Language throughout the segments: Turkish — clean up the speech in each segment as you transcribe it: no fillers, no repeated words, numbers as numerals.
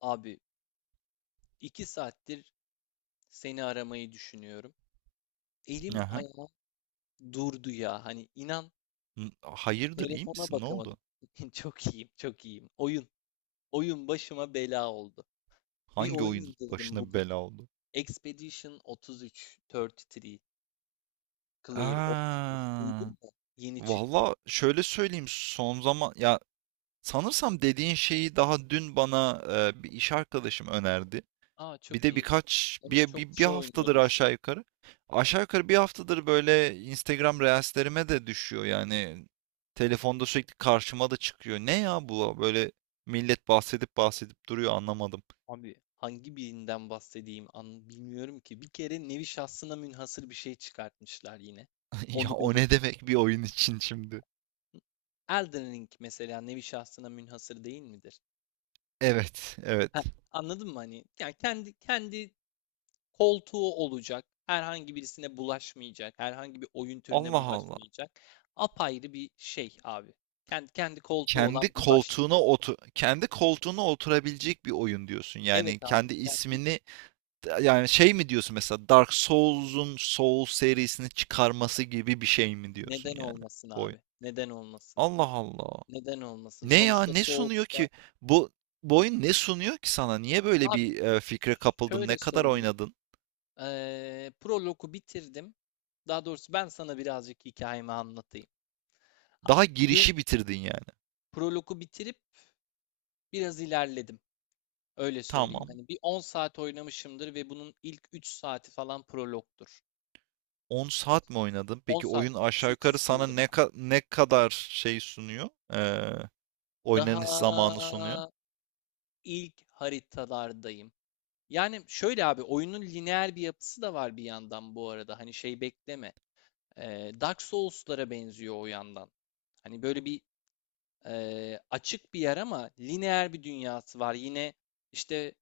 Abi 2 saattir seni aramayı düşünüyorum. Elim Aha. ayağım durdu ya. Hani inan Hayırdır, iyi telefona misin? Ne bakamadım. oldu? Çok iyiyim, çok iyiyim. Oyun başıma bela oldu. Bir Hangi oyun oyun indirdim başına bugün. bela oldu? Expedition 33, 33, Clear Ops. Aa, Duydun mu? Yeni çıktı. valla şöyle söyleyeyim son zaman ya sanırsam dediğin şeyi daha dün bana bir iş arkadaşım önerdi. Aa Bir çok de iyi. birkaç Evet bir, çok bir, bir kişi haftadır oynuyordur şu aşağı yukarı. Aşağı yukarı bir haftadır böyle Instagram Reels'lerime de düşüyor yani. Telefonda sürekli karşıma da çıkıyor. Ne ya bu böyle millet bahsedip bahsedip duruyor anlamadım. an. Abi hangi birinden bahsedeyim an bilmiyorum ki. Bir kere nevi şahsına münhasır bir şey çıkartmışlar yine. Ya Onu o ne belirteyim. demek bir oyun için şimdi? Elden Ring mesela nevi şahsına münhasır değil midir? Evet, Heh, evet. anladın mı hani? Yani kendi koltuğu olacak. Herhangi birisine bulaşmayacak. Herhangi bir oyun türüne Allah Allah. bulaşmayacak. Apayrı bir şey abi. Kendi koltuğu olan bir başyapıt. Kendi koltuğuna oturabilecek bir oyun diyorsun. Yani Evet abi, kendi ismini Yani şey mi diyorsun mesela Dark Souls'un Soul serisini çıkarması gibi bir şey mi diyorsun neden yani olmasın bu oyun? abi? Neden olmasın? Allah Allah. Neden olmasın? Ne ya Sonuçta ne sunuyor Souls'ta ki? Bu, Bu oyun ne sunuyor ki sana? Niye böyle abi bir fikre kapıldın? Ne şöyle kadar söyleyeyim. oynadın? Prolog'u bitirdim. Daha doğrusu ben sana birazcık hikayemi anlatayım. Daha Abi game, girişi bitirdin yani. Prologu bitirip biraz ilerledim. Öyle söyleyeyim. Tamam. Hani bir 10 saat oynamışımdır ve bunun ilk 3 saati falan prologtur. 10 saat mi oynadın? 10 Peki saat oyun değil, aşağı yukarı 8 sana diyelim abi. Ne kadar şey sunuyor? Ee, Daha oynanış zamanı sunuyor. ilk haritalardayım. Yani şöyle abi oyunun lineer bir yapısı da var bir yandan bu arada. Hani şey bekleme. Dark Souls'lara benziyor o yandan. Hani böyle bir açık bir yer ama lineer bir dünyası var. Yine işte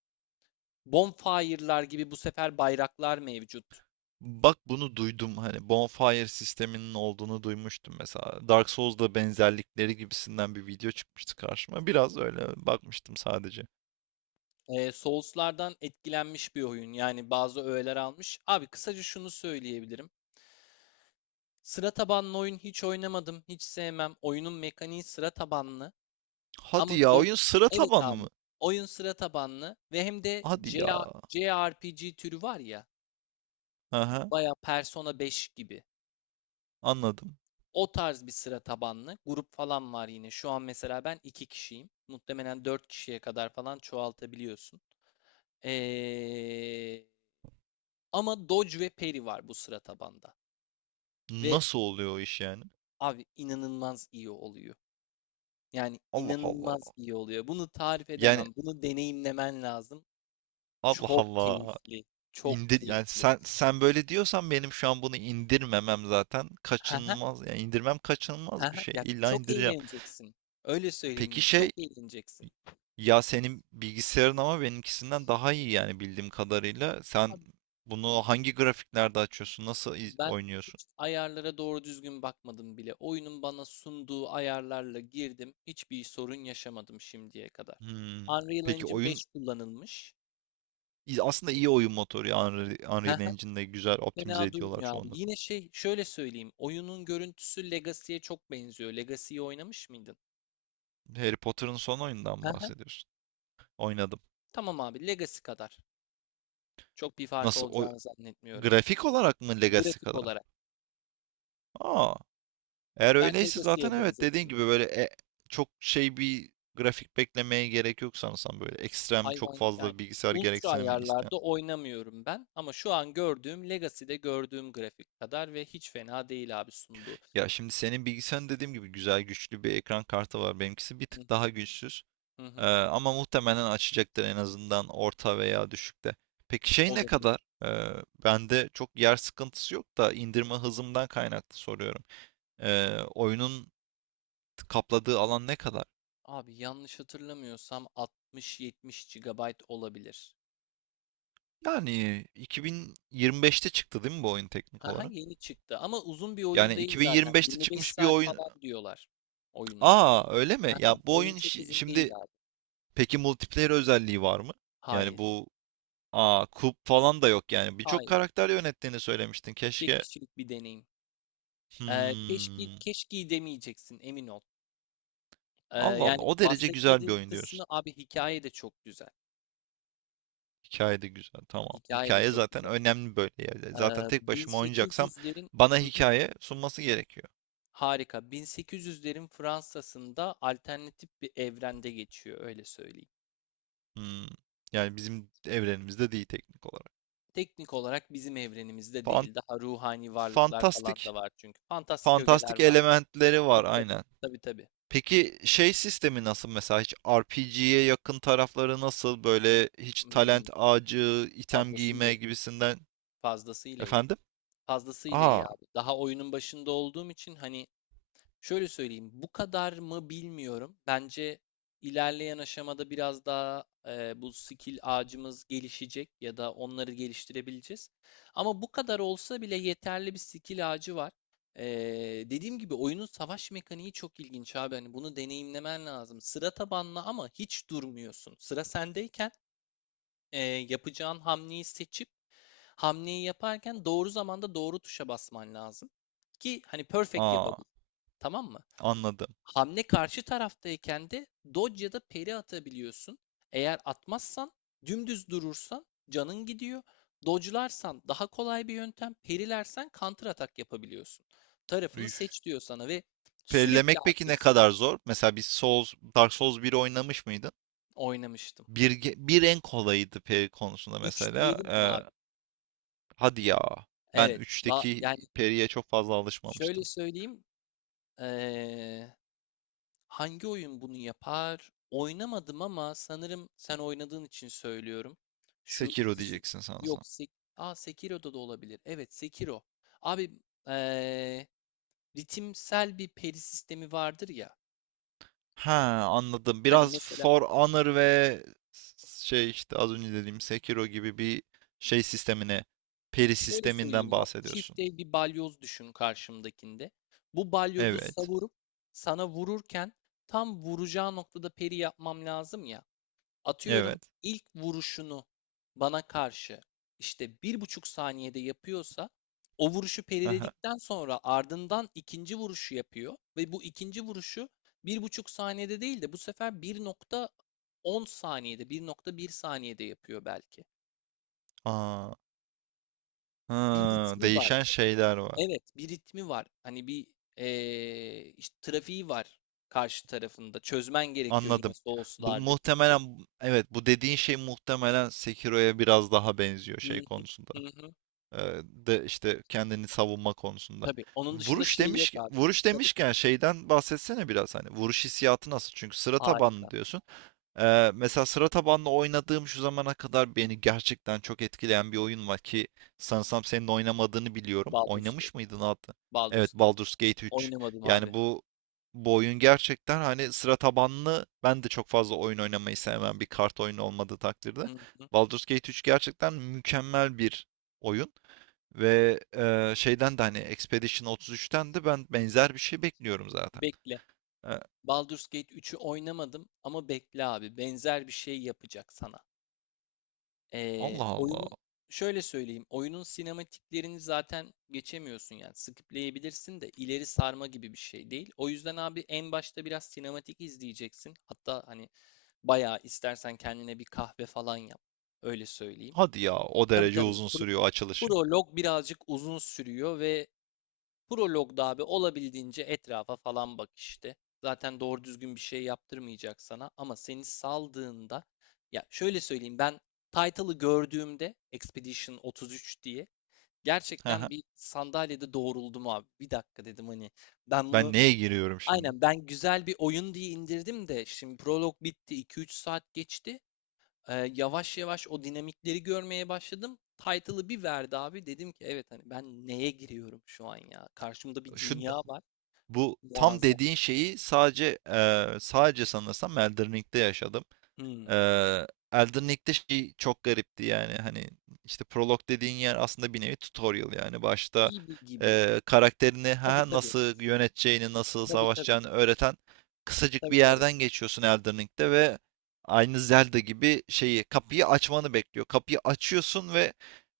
bonfire'lar gibi bu sefer bayraklar mevcut. Bak bunu duydum hani Bonfire sisteminin olduğunu duymuştum mesela. Dark Souls'da benzerlikleri gibisinden bir video çıkmıştı karşıma. Biraz öyle bakmıştım sadece. Souls'lardan etkilenmiş bir oyun. Yani bazı öğeler almış. Abi kısaca şunu söyleyebilirim. Sıra tabanlı oyun hiç oynamadım, hiç sevmem. Oyunun mekaniği sıra tabanlı. Hadi Ama ya, Dodge, oyun sıra evet tabanlı abi. mı? Oyun sıra tabanlı ve hem de Hadi ya. CA JRPG türü var ya, Aha, baya Persona 5 gibi. anladım. O tarz bir sıra tabanlı. Grup falan var yine. Şu an mesela ben 2 kişiyim. Muhtemelen 4 kişiye kadar falan çoğaltabiliyorsun. Eee, ama Dodge ve Peri var bu sıra tabanda. Ve Nasıl oluyor o iş yani? abi inanılmaz iyi oluyor. Yani Allah Allah. inanılmaz iyi oluyor. Bunu tarif Yani edemem. Bunu deneyimlemen lazım. Allah Çok Allah. keyifli. Çok İndir yani, keyifli. sen böyle diyorsan benim şu an bunu indirmemem zaten Haha, kaçınılmaz. Yani indirmem kaçınılmaz bir haha. şey. Ya İlla çok indireceğim. eğleneceksin. Öyle Peki söyleyeyim. Çok şey, eğleneceksin. ya senin bilgisayarın ama benimkisinden daha iyi yani bildiğim kadarıyla. Sen Abi, bunu hangi grafiklerde açıyorsun? Ben Oynuyorsun? hiç ayarlara doğru düzgün bakmadım bile. Oyunun bana sunduğu ayarlarla girdim. Hiçbir sorun yaşamadım şimdiye kadar. Hmm. Unreal Peki Engine oyun 5 kullanılmış. Aslında iyi oyun motoru ya. Unreal Engine'de güzel optimize Fena ediyorlar durmuyor abi. çoğunlukla. Yine şey şöyle söyleyeyim. Oyunun görüntüsü Legacy'ye çok benziyor. Legacy'yi oynamış mıydın? Harry Potter'ın son oyundan Hı mı hı. bahsediyorsun? Oynadım. Tamam abi Legacy kadar. Çok bir farkı Nasıl? O, olacağını zannetmiyorum. grafik olarak mı Legacy Grafik kadar? olarak. Aa. Eğer Ben öyleyse zaten Legacy'ye evet dediğin benzettim. gibi böyle çok şey bir grafik beklemeye gerek yok sanırsam, böyle ekstrem çok Hayvan yani fazla bilgisayar ultra gereksinimi isteyen. ayarlarda oynamıyorum ben ama şu an gördüğüm Legacy'de gördüğüm grafik kadar ve hiç fena değil abi sunduğu. Ya şimdi senin bilgisayarın dediğim gibi güzel güçlü bir ekran kartı var. Benimkisi bir Hı tık daha güçsüz. hı hı. Ama muhtemelen açacaktır en azından orta veya düşükte. Peki şey ne Olabilir. kadar? Bende çok yer sıkıntısı yok da indirme hızımdan kaynaklı soruyorum. Oyunun kapladığı alan ne kadar? Abi yanlış hatırlamıyorsam 60-70 GB olabilir. Yani 2025'te çıktı değil mi bu oyun teknik Haha, olarak? yeni çıktı ama uzun bir oyun Yani değil zaten. 2025'te 25 çıkmış bir saat oyun. falan diyorlar oyuna. Aa öyle mi? Ya Haha, bu oyun oyun çok uzun değil şimdi abi. peki multiplayer özelliği var mı? Yani Hayır, bu, aa, kup falan da yok yani. Birçok hayır. karakter yönettiğini söylemiştin. Tek Keşke. kişilik bir deneyim. Keşke Hmm. keşke demeyeceksin emin ol. Allah Allah. Yani O derece güzel bir bahsetmediğim oyun kısmı diyorsun. abi hikaye de çok güzel. Hikaye de güzel. Tamam. Hikaye de Hikaye çok zaten güzel. önemli böyle yerde. Zaten Ee, tek başıma oynayacaksam 1800'lerin. bana Hı hı, hikaye sunması gerekiyor. harika. 1800'lerin Fransa'sında alternatif bir evrende geçiyor öyle söyleyeyim. Hmm. Yani bizim evrenimizde değil teknik olarak. Teknik olarak bizim evrenimizde Fan- değil. Daha ruhani varlıklar falan fantastik. da var çünkü. Fantastik ögeler Fantastik var. elementleri var Tabii tabii. aynen. Tabii tabii. Peki şey sistemi nasıl mesela, hiç RPG'ye yakın tarafları nasıl, böyle hiç Hmm, talent ağacı, item fazlasıyla giyme iyi. gibisinden Fazlasıyla iyi. efendim? Fazlasıyla iyi Aa, abi. Daha oyunun başında olduğum için hani. Şöyle söyleyeyim, bu kadar mı bilmiyorum. Bence ilerleyen aşamada biraz daha bu skill ağacımız gelişecek ya da onları geliştirebileceğiz. Ama bu kadar olsa bile yeterli bir skill ağacı var. E, dediğim gibi oyunun savaş mekaniği çok ilginç abi. Hani bunu deneyimlemen lazım. Sıra tabanlı ama hiç durmuyorsun. Sıra sendeyken yapacağın hamleyi seçip hamleyi yaparken doğru zamanda doğru tuşa basman lazım ki hani perfect aa, yapabil. Tamam mı? anladım. Hamle karşı taraftayken de dodge ya da peri atabiliyorsun. Eğer atmazsan dümdüz durursan canın gidiyor. Dodge'larsan daha kolay bir yöntem. Parry'lersen counter atak yapabiliyorsun. Tarafını Üf. seç diyor sana ve sürekli Perilemek peki ne aktifsin. kadar zor? Mesela bir Souls, Dark Souls biri oynamış mıydın? Oynamıştım. Bir en kolayıydı peri konusunda 3 mesela. diyelim mi abi? Hadi ya. Ben Evet. Üçteki Yani periye çok fazla şöyle alışmamıştım. söyleyeyim. Ee, Hangi oyun bunu yapar? Oynamadım ama sanırım sen oynadığın için söylüyorum. Şu Sekiro ikisi diyeceksin yok. sanırsam. Aa, Sekiro'da da olabilir. Evet, Sekiro. Abi eee, ritimsel bir peri sistemi vardır ya. Ha, anladım. Hani Biraz mesela For Honor ve az önce dediğim Sekiro gibi bir şey sistemine, peri şöyle sisteminden söyleyeyim abi. Çift bahsediyorsun. el bir balyoz düşün karşımdakinde. Bu balyozu Evet. savurup sana vururken tam vuracağı noktada peri yapmam lazım ya. Atıyorum Evet. ilk vuruşunu bana karşı işte 1,5 saniyede yapıyorsa o vuruşu Aha. periledikten sonra ardından ikinci vuruşu yapıyor ve bu ikinci vuruşu 1,5 saniyede değil de bu sefer 1,10 saniyede 1,1 saniyede yapıyor belki. Aa, Bir ha, ritmi var. değişen şeyler var. Evet, bir ritmi var. Hani bir işte trafiği var karşı tarafında. Çözmen gerekiyor yine Anladım. Bu Souls'lardaki gibi. muhtemelen, evet, bu dediğin şey muhtemelen Sekiro'ya biraz daha benziyor Hı şey hı, konusunda. hı hı. De işte kendini savunma konusunda. Tabii. Onun dışında şey yok abi. Vuruş Tabii. demişken şeyden bahsetsene biraz, hani vuruş hissiyatı nasıl? Çünkü sıra Harika. tabanlı diyorsun. Mesela sıra tabanlı oynadığım şu zamana kadar beni gerçekten çok etkileyen bir oyun var ki sanırsam senin oynamadığını biliyorum. Baldur's Gate. Oynamış mıydın hatta? Evet, Baldur's Gate. Baldur's Gate 3. Oynamadım Yani abi. Bu oyun gerçekten, hani sıra tabanlı, ben de çok fazla oyun oynamayı Hı sevmem bir kart oyunu olmadığı hı takdirde. hı hı. Baldur's Gate 3 gerçekten mükemmel bir oyun ve şeyden de hani Expedition 33'ten de ben benzer bir şey bekliyorum zaten. Bekle. E, Baldur's Gate 3'ü oynamadım ama bekle abi. Benzer bir şey yapacak sana. Allah Allah. Oyunun şöyle söyleyeyim. Oyunun sinematiklerini zaten geçemiyorsun yani. Skipleyebilirsin de ileri sarma gibi bir şey değil. O yüzden abi en başta biraz sinematik izleyeceksin. Hatta hani bayağı istersen kendine bir kahve falan yap. Öyle söyleyeyim. Hadi ya, o Tabii derece tabii. uzun sürüyor açılışı. Prolog birazcık uzun sürüyor ve Prolog'da abi olabildiğince etrafa falan bak işte. Zaten doğru düzgün bir şey yaptırmayacak sana ama seni saldığında ya şöyle söyleyeyim ben title'ı gördüğümde Expedition 33 diye Hı hı. gerçekten bir sandalyede doğruldum abi. Bir dakika dedim hani ben Ben bunu neye giriyorum şimdi? aynen ben güzel bir oyun diye indirdim de şimdi prolog bitti 2-3 saat geçti. Yavaş yavaş o dinamikleri görmeye başladım. Title'ı bir verdi abi. Dedim ki evet hani ben neye giriyorum şu an ya? Karşımda bir Şu dünya var. bu tam Muazzam. dediğin şeyi sadece sadece sanırsam Elden Ring'de yaşadım. Hmm. Elden Ring'de şey çok garipti yani, hani işte prolog dediğin yer aslında bir nevi tutorial, yani başta Gibi gibi. Karakterini Tabii ha tabii. nasıl yöneteceğini, nasıl Tabii tabii. savaşacağını öğreten kısacık Tabii bir tabii. yerden geçiyorsun Elden Ring'de ve aynı Zelda gibi şeyi, kapıyı açmanı bekliyor. Kapıyı açıyorsun ve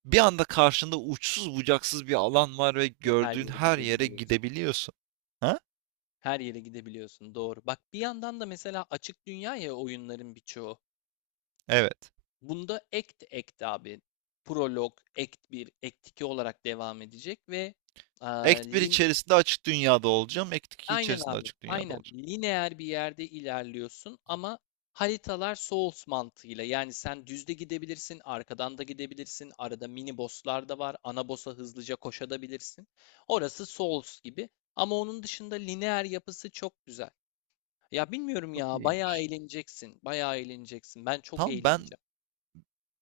bir anda karşında uçsuz bucaksız bir alan var ve Ve her gördüğün yere her yere gidebiliyorsun. gidebiliyorsun. Ha? Her yere gidebiliyorsun. Doğru. Bak bir yandan da mesela açık dünya ya oyunların birçoğu. Evet. Bunda act abi. Prolog, act 1 act 2 olarak devam edecek ve aa, Act 1 lin içerisinde açık dünyada olacağım. Act 2 Aynen içerisinde abi. açık dünyada Aynen. olacağım. Lineer bir yerde ilerliyorsun ama haritalar Souls mantığıyla. Yani sen düzde gidebilirsin, arkadan da gidebilirsin. Arada mini bosslar da var. Ana boss'a hızlıca koşabilirsin. Orası Souls gibi. Ama onun dışında lineer yapısı çok güzel. Ya bilmiyorum Çok ya. Bayağı iyiymiş. eğleneceksin. Bayağı eğleneceksin. Ben çok Tamam, ben eğleneceğim.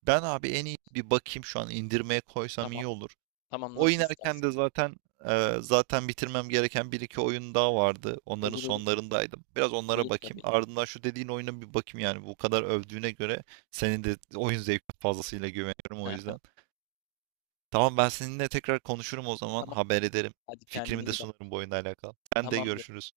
ben abi en iyi bir bakayım, şu an indirmeye koysam Tamam. iyi olur. Tamam nasıl Oynarken istersen. de zaten zaten bitirmem gereken bir iki oyun daha vardı. Onların Olur olur. sonlarındaydım. Biraz onlara Olur bakayım. tabii. Ardından şu dediğin oyuna bir bakayım yani. Bu kadar övdüğüne göre senin de oyun zevkine fazlasıyla güveniyorum o yüzden. Tamam, ben seninle tekrar konuşurum o zaman. Tamam. Haber ederim. Hadi kendine Fikrimi de iyi bak. sunarım bu oyunla alakalı. Sen de Tamamdır. görüşürüz.